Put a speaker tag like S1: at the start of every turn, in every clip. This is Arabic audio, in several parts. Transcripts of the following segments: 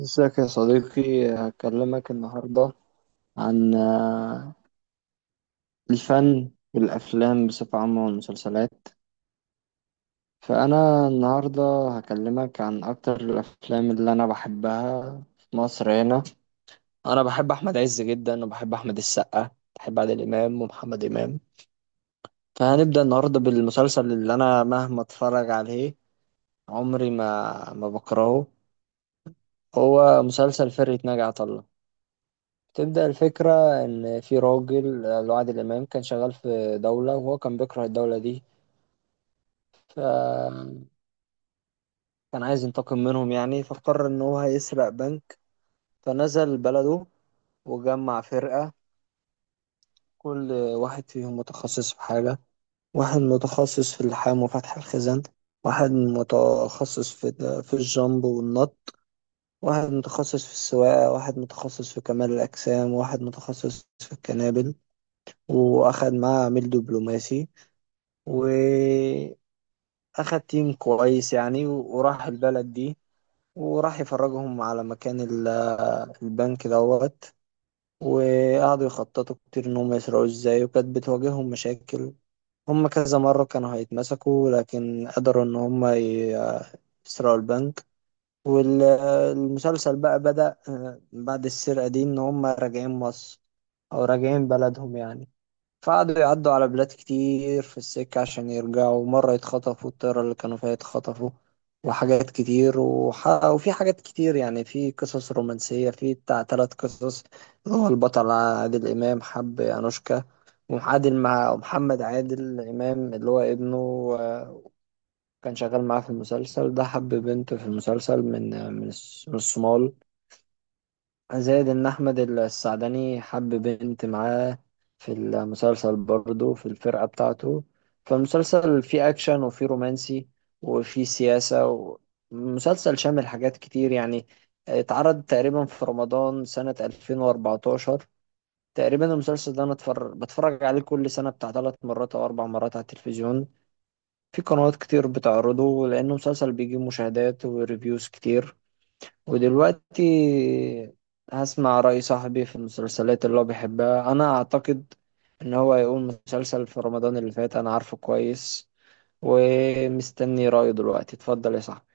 S1: ازيك يا صديقي؟ هكلمك النهاردة عن الفن والأفلام بصفة عامة والمسلسلات. فأنا النهاردة هكلمك عن أكتر الأفلام اللي أنا بحبها في مصر هنا. أنا بحب أحمد عز جدا وبحب أحمد السقا، بحب عادل إمام ومحمد إمام. فهنبدأ النهاردة بالمسلسل اللي أنا مهما أتفرج عليه عمري ما بكرهه، هو مسلسل فرقة ناجي عطا الله. بتبدأ الفكرة إن في راجل، اللي هو عادل إمام، كان شغال في دولة وهو كان بيكره الدولة دي، فكان عايز ينتقم منهم يعني، فقرر إن هو هيسرق بنك. فنزل بلده وجمع فرقة، كل واحد فيهم متخصص في حاجة. واحد متخصص في اللحام وفتح الخزان، واحد متخصص في الجامب والنط، واحد متخصص في السواقة، واحد متخصص في كمال الأجسام، واحد متخصص في الكنابل، وأخد معاه عميل دبلوماسي. واخد تيم كويس يعني، وراح البلد دي وراح يفرجهم على مكان البنك دوت. وقعدوا يخططوا كتير ان هم يسرقوا ازاي، وكانت بتواجههم مشاكل. هم كذا مرة كانوا هيتمسكوا، لكن قدروا ان يسرقوا البنك. والمسلسل بقى بدأ بعد السرقة دي ان هم راجعين مصر، او راجعين بلدهم يعني. فقعدوا يعدوا على بلاد كتير في السكة عشان يرجعوا، مرة يتخطفوا الطيارة اللي كانوا فيها يتخطفوا، وحاجات كتير وفي حاجات كتير يعني. في قصص رومانسية، في بتاع تلات قصص. اللي هو البطل عادل إمام حب أنوشكا، وعادل مع محمد عادل إمام اللي هو ابنه، آه، كان شغال معاه في المسلسل ده، حب بنت في المسلسل من، من الصومال. زائد ان احمد السعدني حب بنت معاه في المسلسل برضه في الفرقة بتاعته. فالمسلسل فيه اكشن وفيه رومانسي وفيه سياسة، ومسلسل شامل حاجات كتير يعني. اتعرض تقريبا في رمضان سنة 2014 تقريبا. المسلسل ده انا بتفرج عليه كل سنة بتاع ثلاث مرات او اربع مرات على التلفزيون، في قنوات كتير بتعرضه لانه مسلسل بيجيب مشاهدات وريفيوز كتير. ودلوقتي هسمع رأي صاحبي في المسلسلات اللي هو بيحبها. أنا أعتقد إن هو هيقول مسلسل في رمضان اللي فات أنا عارفه كويس، ومستني رأيه دلوقتي. اتفضل يا صاحبي.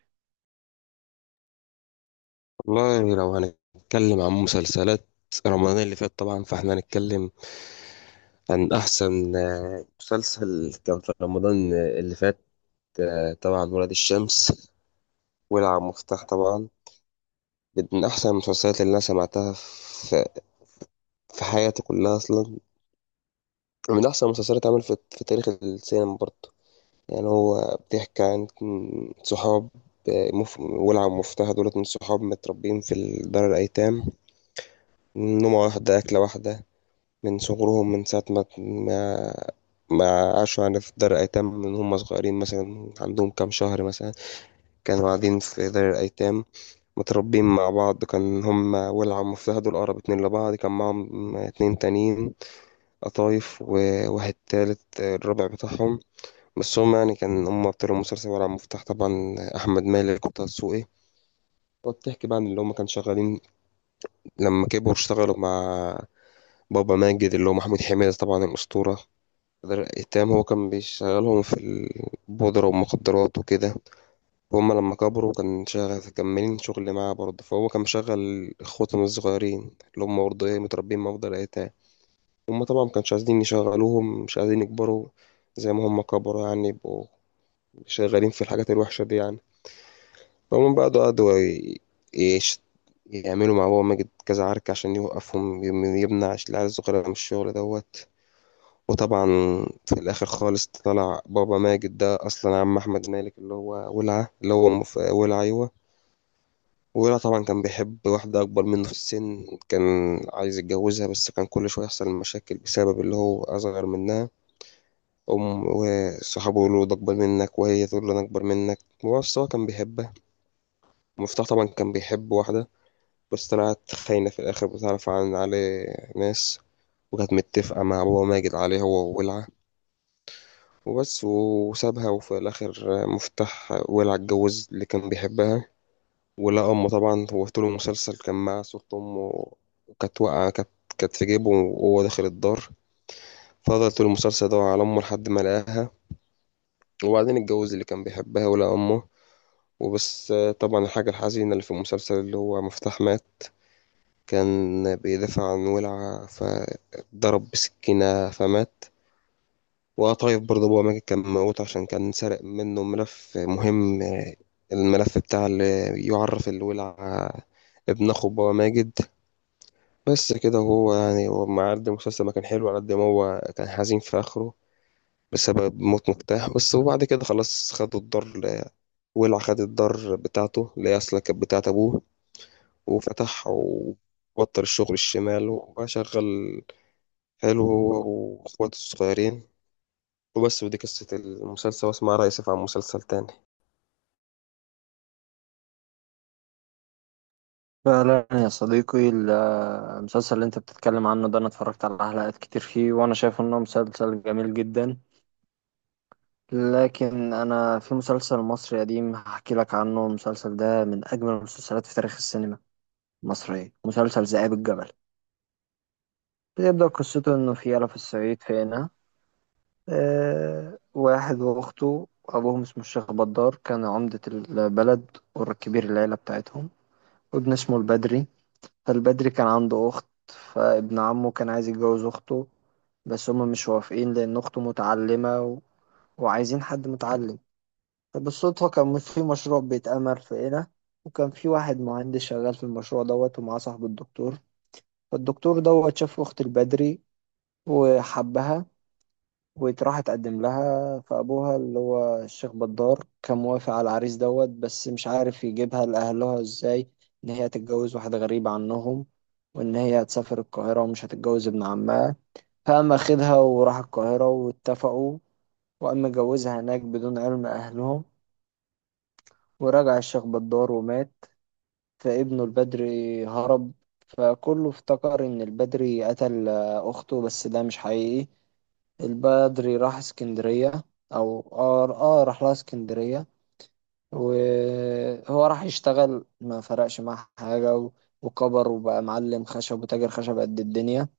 S2: والله لو هنتكلم عن مسلسلات رمضان اللي فات طبعا فاحنا هنتكلم عن أحسن مسلسل كان في رمضان اللي فات. طبعا ولاد الشمس، ولع مفتاح طبعا، من أحسن المسلسلات اللي أنا سمعتها في حياتي كلها أصلا. من أحسن المسلسلات اتعمل في تاريخ السينما برضه. يعني هو بيحكي عن صحاب. ولع ومفتاح دولت من صحاب متربيين في دار الأيتام، نومة واحدة أكلة واحدة، من صغرهم، من ساعة ما ما عاشوا، يعني في دار الأيتام من هم صغيرين، مثلا عندهم كام شهر مثلا كانوا قاعدين في دار الأيتام، متربين مع بعض. كان هم ولع ومفتهد والأقرب اتنين لبعض، كان معاهم اتنين تانيين، قطايف واحد تالت الرابع بتاعهم، بس هم يعني كان هم أبطال المسلسل ولع ومفتاح طبعا، أحمد مالك وطه دسوقي. وبتحكي بقى عن اللي هم كانوا شغالين لما كبروا، اشتغلوا مع بابا ماجد اللي هو محمود حميدة طبعا الأسطورة. التام هو كان بيشغلهم في البودرة والمخدرات وكده، وهم لما كبروا كان شغال كملين شغل معاه برضه. فهو كان مشغل اخواتهم الصغيرين اللي هم برضه ايه متربيين مع أفضل الأيتام. هم طبعا مكانش عايزين يشغلوهم، مش عايزين يكبروا زي ما هم كبروا، يعني يبقوا شغالين في الحاجات الوحشة دي يعني. فهم بقى قعدوا يش- يعملوا مع بابا ماجد كذا عركة عشان يوقفهم، يمنع العيال الصغيرة من الشغل دوت. وطبعا في الاخر خالص طلع بابا ماجد ده اصلا عم احمد مالك اللي هو ولعه، اللي هو ولع، ايوه. ولع طبعا كان بيحب واحده اكبر منه في السن، كان عايز يتجوزها، بس كان كل شويه يحصل مشاكل بسبب اللي هو اصغر منها، ام وصحابه يقولوا ده اكبر منك، وهي تقول له انا اكبر منك، بس هو كان بيحبها. مفتاح طبعا كان بيحب واحده بس طلعت خاينه في الاخر، بتعرف عن عليه ناس، وكانت متفقه مع بابا ماجد عليه هو وولعه. وبس، وسابها. وفي الآخر مفتاح ولع اتجوز اللي كان بيحبها ولقى أمه. طبعا هو طول المسلسل كان معاه صورة أمه، وكانت واقعة، كانت في جيبه وهو داخل الدار، فضل طول المسلسل يدور على أمه لحد ما لقاها. وبعدين اتجوز اللي كان بيحبها ولقى أمه. وبس. طبعا الحاجة الحزينة اللي في المسلسل، اللي هو مفتاح مات، كان بيدافع عن ولعة فضرب بسكينة فمات. وقطايف برضه أبوه ماجد كان موجود عشان كان سرق منه ملف مهم، الملف بتاع اللي يعرف الولع ابن أخو بابا ماجد. بس كده. هو يعني هو مع قد المسلسل ما كان حلو، على قد ما هو كان حزين في آخره بسبب موت مفتاح بس. وبعد كده خلاص خدوا الدار، ولع خد الدار بتاعته اللي هي أصلا كانت بتاعت أبوه، وفتح وبطل الشغل الشمال وبقى شغال حلو هو وإخواته الصغيرين. وبس، ودي قصة المسلسل. واسمع رأيي سيف عن مسلسل تاني.
S1: فعلا يا صديقي المسلسل اللي انت بتتكلم عنه ده انا اتفرجت على حلقات كتير فيه، وانا شايف انه مسلسل جميل جدا. لكن انا في مسلسل مصري قديم هحكي لك عنه، المسلسل ده من اجمل المسلسلات في تاريخ السينما المصرية، مسلسل ذئاب الجبل. بتبدأ قصته إنه في يلا في الصعيد في هنا آه، واحد وأخته أبوهم اسمه الشيخ بدار، كان عمدة البلد وكبير العيلة بتاعتهم، وابن اسمه البدري. فالبدري كان عنده أخت، فابن عمه كان عايز يتجوز أخته، بس هما مش موافقين لأن أخته متعلمة وعايزين حد متعلم. فبالصدفة كان في مشروع بيتعمل في هنا، وكان في واحد مهندس شغال في المشروع دوت ومعاه صاحب الدكتور. فالدكتور دوت شاف أخت البدري وحبها، وراح اتقدم لها. فابوها اللي هو الشيخ بدار كان موافق على العريس دوت، بس مش عارف يجيبها لاهلها ازاي، ان هي تتجوز واحد غريب عنهم، وان هي هتسافر القاهره ومش هتتجوز ابن عمها. فقام اخدها وراح القاهره واتفقوا، وقام مجوزها هناك بدون علم اهلهم. ورجع الشيخ بدار ومات، فابنه البدري هرب. فكله افتكر ان البدري قتل اخته، بس ده مش حقيقي. البدري راح اسكندرية، أو راح لها اسكندرية. وهو راح يشتغل ما فرقش معاه حاجة، وكبر وبقى معلم خشب وتاجر خشب قد الدنيا.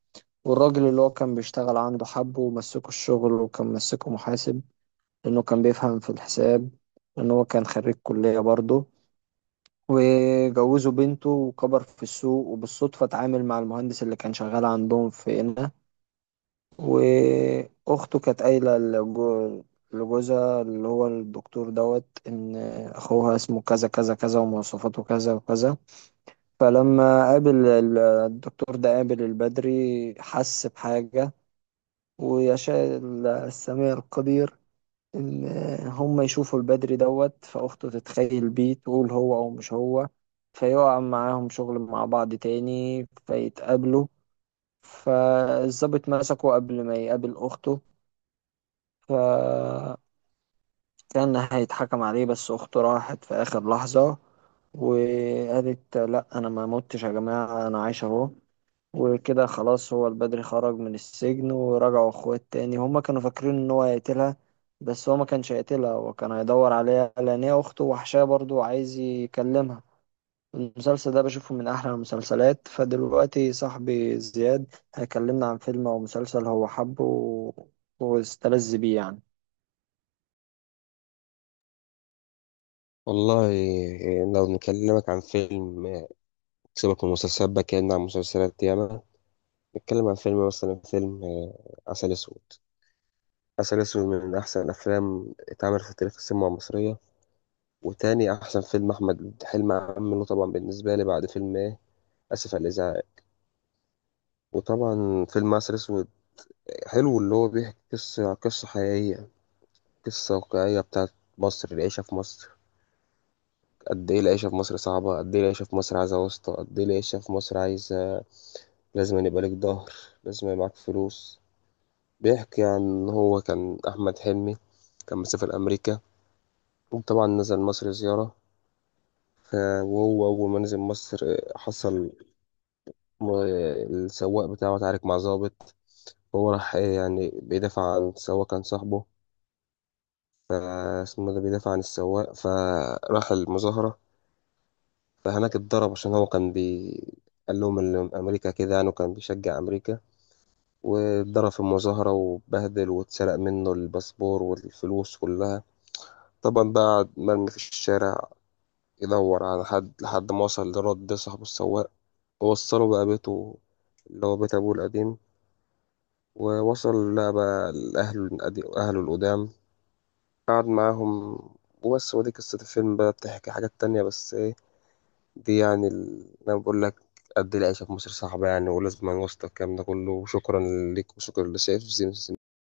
S1: والراجل اللي هو كان بيشتغل عنده حبه ومسكه الشغل، وكان مسكه محاسب لأنه كان بيفهم في الحساب، لأنه هو كان خريج كلية برضه. وجوزوا بنته وكبر في السوق، وبالصدفة اتعامل مع المهندس اللي كان شغال عندهم في هنا. واخته كانت قايله لجوزها اللي هو الدكتور دوت ان اخوها اسمه كذا كذا كذا ومواصفاته كذا وكذا. فلما قابل الدكتور ده قابل البدري حس بحاجه. ويشاء السميع القدير ان هم يشوفوا البدري دوت، فاخته تتخيل بيه تقول هو او مش هو. فيقع معاهم شغل مع بعض تاني فيتقابلوا. فالظابط مسكه قبل ما يقابل أخته، فكان هيتحكم عليه، بس أخته راحت في آخر لحظة وقالت لا أنا ما متش يا جماعة أنا عايش أهو. وكده خلاص هو البدري خرج من السجن ورجعوا أخوات تاني. هما كانوا فاكرين إن هو هيقتلها، بس هو ما كانش هيقتلها، هو كان هيدور عليها لأن هي أخته وحشاه برضه وعايز يكلمها. المسلسل ده بشوفه من أحلى المسلسلات. فدلوقتي صاحبي زياد هيكلمنا عن فيلم أو مسلسل هو حبه واستلذ بيه يعني.
S2: والله، لو نكلمك عن فيلم، سيبك من المسلسلات بقى، كأننا عن مسلسلات ياما، نتكلم عن فيلم. مثلا فيلم عسل أسود. عسل أسود من أحسن الأفلام اتعملت في تاريخ السينما المصرية، وتاني أحسن فيلم أحمد حلمي عمله طبعا بالنسبة لي بعد فيلم إيه، آسف على الإزعاج. وطبعا فيلم عسل أسود حلو، اللي هو بيحكي قصة حقيقية، قصة واقعية بتاعت مصر، العيشة في مصر، قد ايه العيشة في مصر صعبة، قد ايه العيشة في مصر عايزة واسطة، قد ايه العيشة في مصر عايزة، لازم أن يبقى لك ظهر، لازم يبقى معاك فلوس. بيحكي عن إن هو كان أحمد حلمي كان مسافر أمريكا، وطبعا نزل مصر زيارة. ف- وهو أول ما نزل مصر حصل السواق بتاعه اتعارك مع ظابط. هو راح يعني بيدافع عن السواق، كان صاحبه، فاسمه ده بيدافع عن السواق، فراح المظاهرة، فهناك اتضرب عشان هو كان بي، قال لهم إن أمريكا كده يعني، وكان بيشجع أمريكا، واتضرب في المظاهرة واتبهدل واتسرق منه الباسبور والفلوس كلها. طبعا بقى مرمي في الشارع، يدور على حد لحد ما وصل لرد ده صاحبه السواق، ووصله بقى بيته اللي هو بيت أبوه القديم. ووصل لقى بقى لأهله أهله القدام، قعد معاهم. وبس، ودي قصة الفيلم بقى، بتحكي حاجات تانية بس إيه، دي يعني ال... انا بقول لك قد العيشه في مصر صعبه يعني، ولازم نوصل الكلام ده كله. وشكرا ليك وشكرا لسيف. زين.